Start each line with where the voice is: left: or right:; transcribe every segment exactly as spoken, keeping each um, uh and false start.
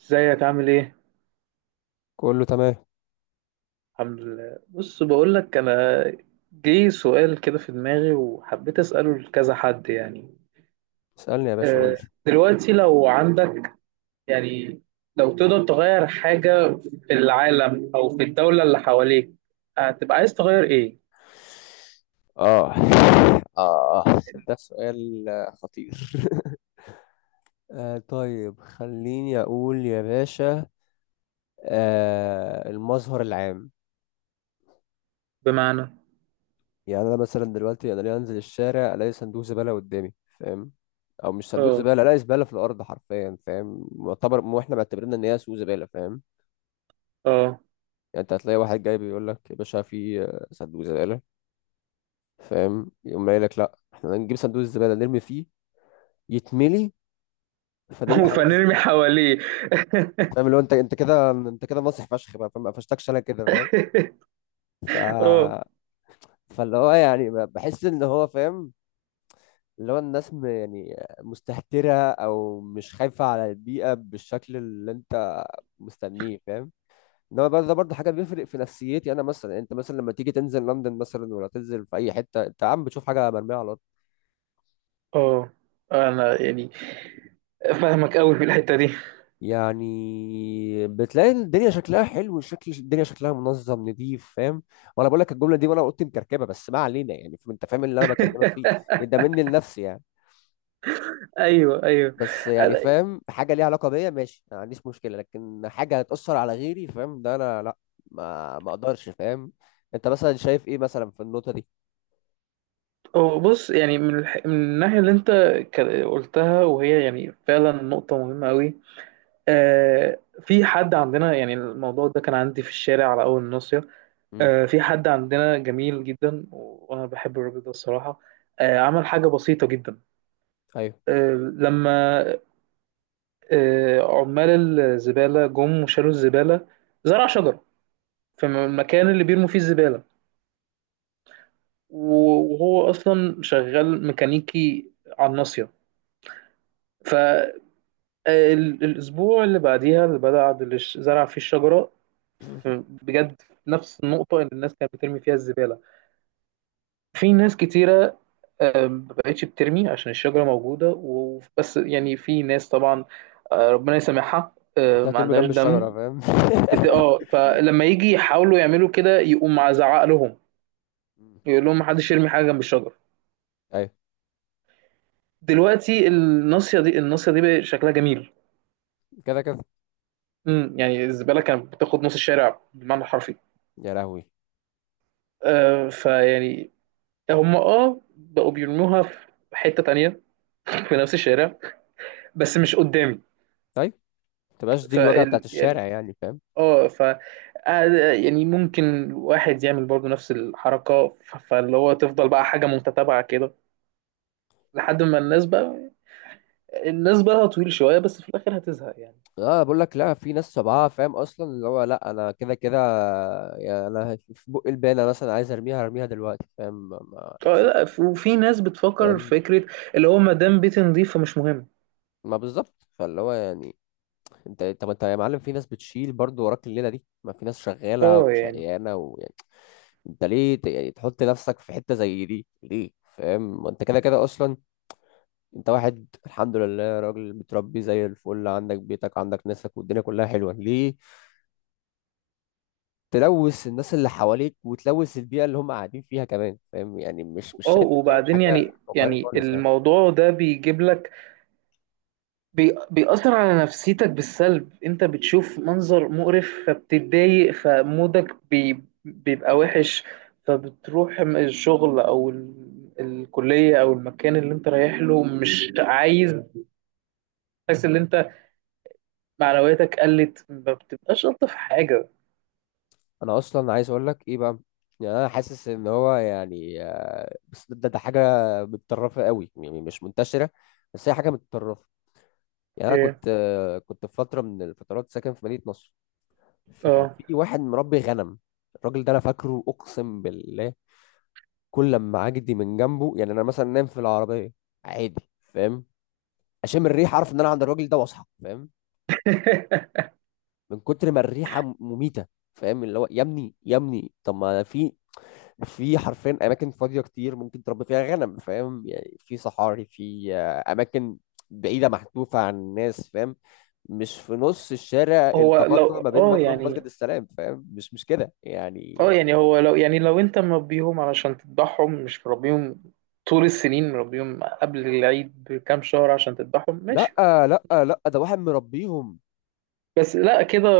right: ازيك عامل ايه؟
left: كله تمام.
right: الحمد لله. بص بقول لك انا جه سؤال كده في دماغي وحبيت اساله لكذا حد، يعني
left: اسألني يا باشا، قول
right: آه،
left: لي.
right: دلوقتي لو عندك، يعني لو تقدر تغير حاجة في العالم او في الدولة اللي حواليك، هتبقى عايز تغير ايه؟
left: اه، اه، ده سؤال آه، خطير. آه، طيب خليني أقول يا باشا. آه المظهر العام.
right: بمعنى؟
left: يعني أنا مثلا دلوقتي، أنا ليه أنزل الشارع ألاقي صندوق زبالة قدامي؟ فاهم؟ أو مش صندوق
right: اه
left: زبالة، ألاقي زبالة في الأرض حرفيا. فاهم؟ معتبر مو إحنا معتبرين إن هي سوق زبالة. فاهم؟
right: اه.
left: يعني أنت هتلاقي واحد جاي بيقول لك: يا باشا، في آه، صندوق زبالة. فاهم؟ يقوم قايل لك: لأ، إحنا هنجيب صندوق الزبالة نرمي فيه. يتملي، فنرمي حوالين
right: وفنرمي
left: الزبالة.
right: حواليه.
left: فاهم؟ اللي هو انت انت كده، انت كده مصري فشخ بقى. فاهم؟ ما قفشتكش انا كده. فاهم؟ ف
right: اه
left: فاللي هو يعني ب- بحس ان هو فاهم. اللي هو الناس م... يعني مستهترة او مش خايفة على البيئة بالشكل اللي انت مستنيه. فاهم؟ ان هو برضه، ده برضه حاجة بيفرق في نفسيتي انا مثلا. يعني انت مثلا لما تيجي تنزل لندن مثلا، ولا تنزل في اي حتة، انت عم بتشوف حاجة مرمية على الارض؟
right: اه، انا يعني فاهمك قوي في الحتة دي.
left: يعني بتلاقي الدنيا شكلها حلو، شكل الدنيا شكلها منظم نظيف. فاهم؟ وانا بقول لك الجمله دي وانا قلت مكركبه، بس ما علينا يعني. فاهم- انت فاهم اللي انا بكلمك فيه. ده مني لنفسي يعني.
right: ايوه ايوه.
left: بس يعني فاهم، حاجه ليها علاقه بيا ماشي ما عنديش مشكله، لكن حاجه هتاثر على غيري، فاهم، ده انا لا. ما ما اقدرش. فاهم؟ انت مثلا شايف ايه مثلا في النقطه دي؟
right: هو بص، يعني من, الح... من الناحية اللي انت ك- قلتها، وهي يعني فعلا نقطة مهمة قوي. آه، في حد عندنا، يعني الموضوع ده كان عندي في الشارع على أول الناصية.
left: امم.
right: آه، في حد عندنا جميل جدا و- وأنا بحب الراجل ده الصراحة. آه، عمل حاجة بسيطة جدا.
left: ايوه.
right: آه لما آه عمال الزبالة جم وشالوا الزبالة، زرع شجرة في م- المكان اللي بيرموا فيه الزبالة. و- وهو أصلا شغال ميكانيكي على الناصية. ال- الأسبوع اللي بعديها اللي بدأ عاد اللي ش- زرع فيه الشجرة في- بجد في نفس النقطة اللي الناس كانت بترمي فيها الزبالة. في ناس كتيرة آه، ما بقتش بترمي عشان الشجرة موجودة، وبس يعني في ناس طبعا، آه، ربنا يسامحها، آه،
left: انت
right: ما
left: هترمي
right: عندهاش
left: جنب
right: دم.
left: الشجره، فاهم.
right: بت... اه، فلما يجي يحاولوا يعملوا كده يقوم مزعق لهم،
left: مم.
right: يقول لهم محدش يرمي حاجة جنب الشجرة.
left: ايوه،
right: دلوقتي الناصية دي الناصية دي بقى شكلها جميل.
left: كده كده.
right: مم، يعني الزبالة كانت بتاخد نص الشارع بالمعنى الحرفي.
left: يا لهوي.
right: آه، فيعني هم اه بقوا بيرموها في حتة تانية في نفس الشارع، بس مش قدامي.
left: طيب ما تبقاش دي
right: ف
left: الواجهه بتاعت
right: يعني
left: الشارع، يعني فاهم.
right: اه ف آه، يعني ممكن واحد يعمل برضو نفس الحركة، ف- فاللي هو تفضل بقى حاجة متتابعة كده لحد ما الناس بقى الناس بقى طويل شوية، بس في الآخر هتزهق يعني.
left: اه، بقول لك، لا في ناس طبعها، فاهم، اصلا اللي هو: لا انا كده كده. يعني انا في بق البانه مثلا عايز ارميها، هرميها دلوقتي. فاهم؟ ما ما
right: اه
left: it's not-
right: لا، ف- وفي ناس بتفكر في
left: فاهم؟
right: فكرة اللي هو ما دام بيتي نظيف فمش مهم.
left: ما بالظبط. فاللي هو يعني، انت طب انت يا معلم، في ناس بتشيل برضه وراك الليله دي، ما في ناس شغاله
right: اه، يعني
left: وشقيانه، ويعني انت ليه ت- يعني تحط نفسك في حته زي دي ليه؟ فاهم؟ ما انت كده كده اصلا. انت واحد الحمد لله، راجل متربي زي الفل، عندك بيتك، عندك ناسك، والدنيا كلها حلوه، ليه تلوث الناس اللي حواليك وتلوث البيئة اللي هم قاعدين فيها كمان؟ فاهم؟ يعني مش مش
right: اه
left: شايف ان هي
right: وبعدين
left: حاجة
right: يعني،
left: واقعية
right: يعني
left: خالص يعني.
right: الموضوع ده بيجيب لك، بي... بيأثر على نفسيتك بالسلب. انت بتشوف منظر مقرف فبتتضايق، فمودك بي... بيبقى وحش، فبتروح م- الشغل او ال... الكلية او المكان اللي انت رايح له مش عايز. تحس ان انت معنوياتك قلت، ما بتبقاش الطف حاجة.
left: انا اصلا عايز اقول لك ايه بقى؟ يعني انا حاسس ان هو يعني آه، بس ده, ده حاجة متطرفة قوي، يعني مش منتشرة. بس هي حاجة متطرفة. يعني انا
right: ايه؟
left: كنت آه، كنت في فترة من الفترات ساكن في مدينة نصر. فكان
right: اه.
left: في واحد مربي غنم. الراجل ده انا فاكره، اقسم بالله كل لما اعدي من جنبه، يعني انا مثلا نام في العربية عادي، فاهم، اشم الريح اعرف ان انا عند الراجل ده واصحى. فاهم؟ من كتر ما الريحه مميته. فاهم؟ اللي هو: يا ابني يا ابني طب ما في، في حرفيا اماكن فاضيه كتير ممكن تربي فيها غنم. فاهم؟ يعني في صحاري، في آه، اماكن بعيده محذوفه عن الناس. فاهم؟ مش في نص الشارع،
right: هو
left: التقاطع
right: لو،
left: ما بين
right: اه
left: مكرم
right: يعني،
left: ومسجد السلام. فاهم؟ مش مش كده
right: اه
left: يعني.
right: يعني هو لو، يعني لو انت مربيهم علشان تذبحهم، مش مربيهم طول السنين، مربيهم قبل العيد بكام شهر عشان تذبحهم ماشي.
left: لا، لا، لا، ده واحد مربيهم.
right: بس لا كده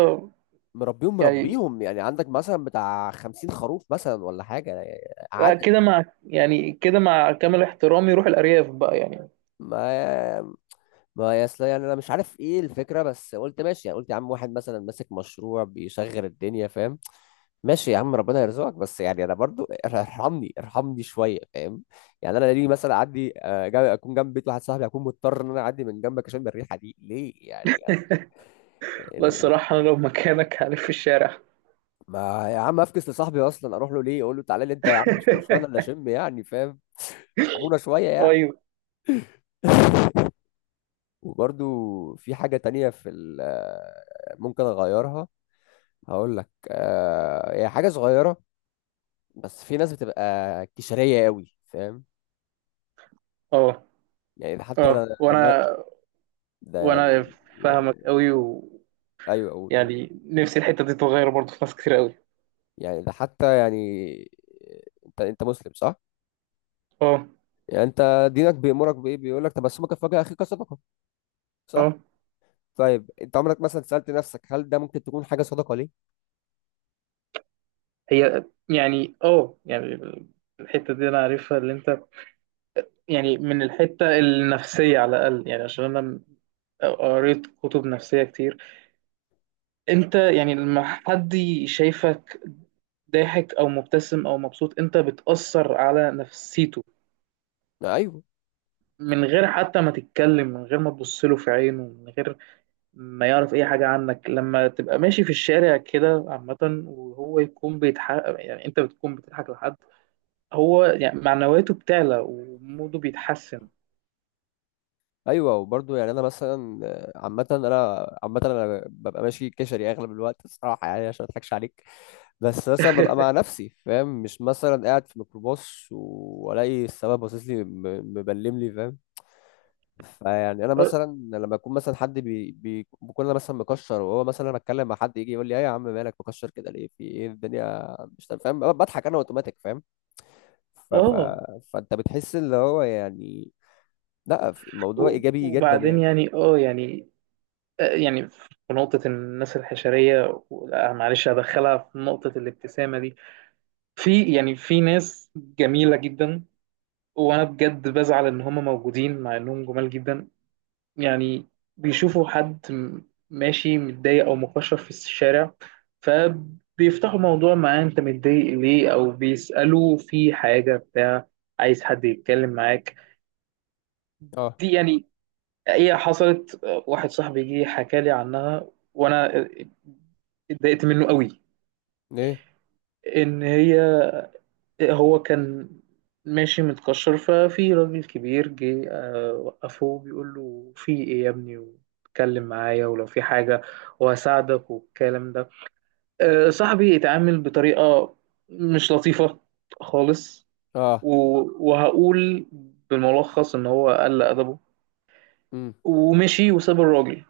left: مربيهم
right: يعني،
left: مربيهم، يعني عندك مثلا بتاع خمسين خروف مثلا ولا حاجة،
right: لا
left: عدد.
right: كده مع، يعني كده مع كامل احترامي روح الأرياف بقى يعني.
left: ما ما يا اصل، يعني انا مش عارف ايه الفكره، بس قلت ماشي، يعني قلت يا عم، واحد مثلا ماسك مشروع بيشغل الدنيا. فاهم؟ ماشي يا عم ربنا يرزقك، بس يعني انا برضو ار- ارحمني ارحمني شويه. فاهم؟ يعني انا ليه مثلا اعدي آه، جا- اكون جنب بيت واحد صاحبي، اكون مضطر ان انا اعدي من جنبك عشان الريحه دي، ليه يعني؟
right: لا
left: يعني ال- ال-
right: الصراحة أنا لو مكانك هلف في الشارع.
left: ما يا عم افكس لصاحبي اصلا اروح له ليه؟ اقول له تعالى لي انت يا عم، مش كل شويه انا اللي اشم يعني، فاهم. ارحمونا شويه يعني.
right: أيوه.
left: وبرضو في حاجه تانية في ال- آه، ممكن اغيرها. هقول لك، آه هي حاجة صغيرة، بس في ناس بتبقى كشرية قوي. فاهم؟
right: أه
left: يعني ده حتى
right: أه،
left: ده ده, ده,
right: وأنا
left: ده
right: وأنا
left: يعني،
right: فاهمك أوي، ويعني
left: ايوه، قول قول.
right: نفسي الحتة دي تتغير برضه في ناس كتير أوي.
left: يعني ده حتى يعني، انت انت مسلم صح؟
right: أه
left: يعني انت دينك بيأمرك بايه؟ بيقول لك تبسمك في وجه اخيك صدقة، صح؟
right: أه،
left: طيب انت عمرك مثلا سألت نفسك هل ده ممكن تكون حاجة صدقة ليه؟
right: هي يعني أه يعني الحتة دي أنا عارفها اللي أنت، يعني من الحتة النفسية على الأقل، يعني عشان أنا قريت كتب نفسية كتير. انت يعني لما حد شايفك ضاحك او مبتسم او مبسوط انت بتأثر على نفسيته،
left: ايوه،
right: من غير حتى ما تتكلم، من غير ما تبص له في عينه، من غير ما يعرف اي حاجة عنك. لما تبقى ماشي في الشارع كده عامة وهو يكون بيضحك، يعني انت بتكون بتضحك لحد، هو يعني معنوياته بتعلى وموده بيتحسن.
left: ايوه. وبرضه يعني انا مثلا آه، عامة انا، عامة انا ببقى ماشي كشري اغلب الوقت الصراحة، يعني عشان ما اضحكش عليك. بس مثلا ببقى مع نفسي، فاهم، مش مثلا قاعد في ميكروباص والاقي السواق باصص لي م- مبلم لي. فاهم؟ فيعني انا
right: اه.
left: مثلا لما يكون مثلا حد بي بي- بكون انا مثلا مكشر، وهو مثلا، انا اتكلم مع حد يجي يقول لي: ايه يا عم مالك مكشر كده ليه، في ايه الدنيا مش تمام؟ فاهم؟ بضحك انا اوتوماتيك. فاهم؟ ف ف
right: آه.
left: فانت بتحس اللي هو يعني لا، في- الموضوع
right: و-
left: ايجابي جدا
right: وبعدين
left: يعني.
right: يعني اه يعني، يعني في نقطة الناس الحشرية. لا، معلش هدخلها في نقطة الابتسامة دي. في يعني في ناس جميلة جدا وأنا بجد بزعل إن هم موجودين مع إنهم جمال جدا. يعني بيشوفوا حد م- ماشي متضايق أو مكشر في الشارع فبيفتحوا موضوع معاه: أنت متضايق ليه؟ أو بيسألوا في حاجة بتاع، عايز حد يتكلم معاك.
left: اه.
right: دي يعني هي حصلت. واحد صاحبي جه حكى لي عنها وانا اتضايقت منه قوي.
left: ايه؟
right: ان هي، هو كان ماشي متكشر، ففي راجل كبير جه آه، وقفه بيقول له: في ايه يا ابني؟ واتكلم معايا ولو في حاجة وهساعدك والكلام ده. آه، صاحبي اتعامل بطريقة مش لطيفة خالص.
left: اه.
right: و- وهقول بالملخص ان هو قل ادبه
left: امم.
right: ومشي وساب الراجل.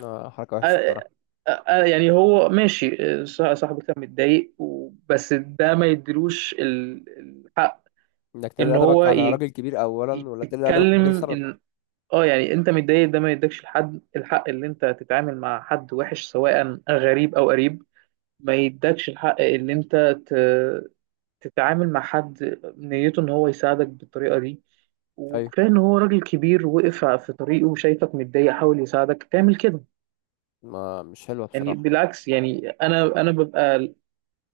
left: آه، حركه وحشه
right: آه،
left: بصراحه.
right: آه، آه، يعني هو ماشي، آه، صاح- صاحبك كان متضايق و- بس ده ما يديلوش ال- الحق
left: انك تقل
right: ان
left: ادبك
right: هو
left: على
right: ي-
left: راجل كبير اولا، ولا تقل ادبك من غير
right: يتكلم
left: سبب.
right: ان، اه يعني انت متضايق ده ما يدكش الحد الحق اللي انت تتعامل مع حد وحش، سواء غريب او قريب. ما يدكش الحق اللي انت ت- تتعامل مع حد نيته ان هو يساعدك بالطريقة دي.
left: ايوه،
right: وكفاية ان هو راجل كبير وقف في طريقه وشايفك متضايق حاول يساعدك تعمل كده.
left: ما مش حلوه
right: يعني
left: بصراحه.
right: بالعكس، يعني انا انا ببقى،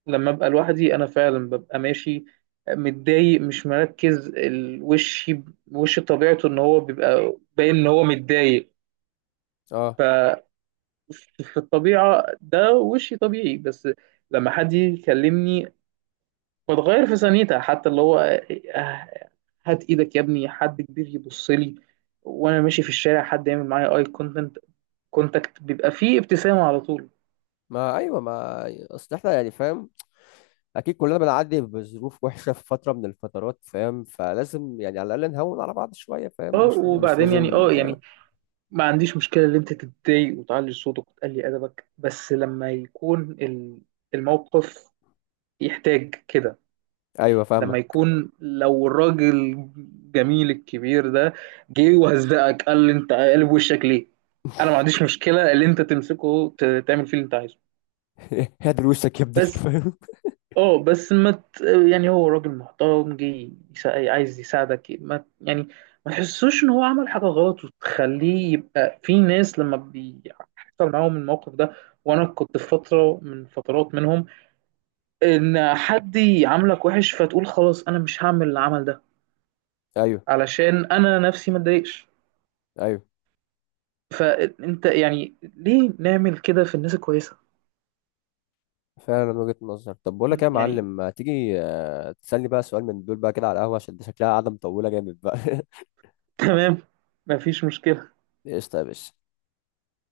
right: لما ابقى لوحدي انا فعلا ببقى ماشي متضايق، مش مركز الوش، وش طبيعته ان هو بيبقى باين ان هو متضايق. ف
left: اه،
right: في الطبيعة ده وشي طبيعي. بس لما حد يجي يكلمني بتغير في ثانيتها، حتى اللي هو آه، هات ايدك يا ابني، حد كبير يبص لي وانا ماشي في الشارع، حد يعمل معايا اي كونتنت كونتاكت بيبقى فيه ابتسامة على طول.
left: ما ايوه، ما اصل احنا يعني، فاهم، اكيد كلنا بنعدي بظروف وحشه في فتره من الفترات، فاهم، فلازم يعني على الاقل نهون على بعض شويه. فاهم؟
right: اه
left: مش مش
right: وبعدين يعني
left: لازم.
right: اه يعني ما عنديش مشكلة إن أنت تتضايق وتعلي صوتك وتقلي أدبك، بس لما يكون ال- الموقف يحتاج كده.
left: ايوه، فاهمه.
right: لما يكون، لو الراجل الجميل الكبير ده جه وهزقك قال لي: أنت قلب وشك ليه؟ أنا ما عنديش مشكلة اللي أنت تمسكه ت- تعمل فيه اللي أنت عايزه.
left: هدر وشك يا ابني،
right: بس
left: فاهم.
right: اه، بس ما ت... يعني هو راجل محترم جه يسا... عايز يساعدك، ما ت- يعني ما تحسوش ان هو عمل حاجه غلط، وتخليه يبقى في ناس لما بيحصل معاهم الموقف ده، وانا كنت في فتره من فترات منهم، ان حد يعاملك وحش فتقول خلاص انا مش هعمل العمل ده
left: ايوه،
right: علشان انا نفسي ما اتضايقش.
left: ايوه.
right: فانت يعني ليه نعمل كده في الناس الكويسه؟
left: فعلا، من وجهه نظر. طب بقول لك إيه يا
right: يعني.
left: معلم، ما تيجي آه، تسالني بقى سؤال من دول بقى كده على القهوه، عشان دي شكلها قاعده مطوله جامد بقى.
right: تمام، مفيش مشكله.
left: قشطه يا باشا.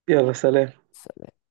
right: يلا سلام.
left: سلام.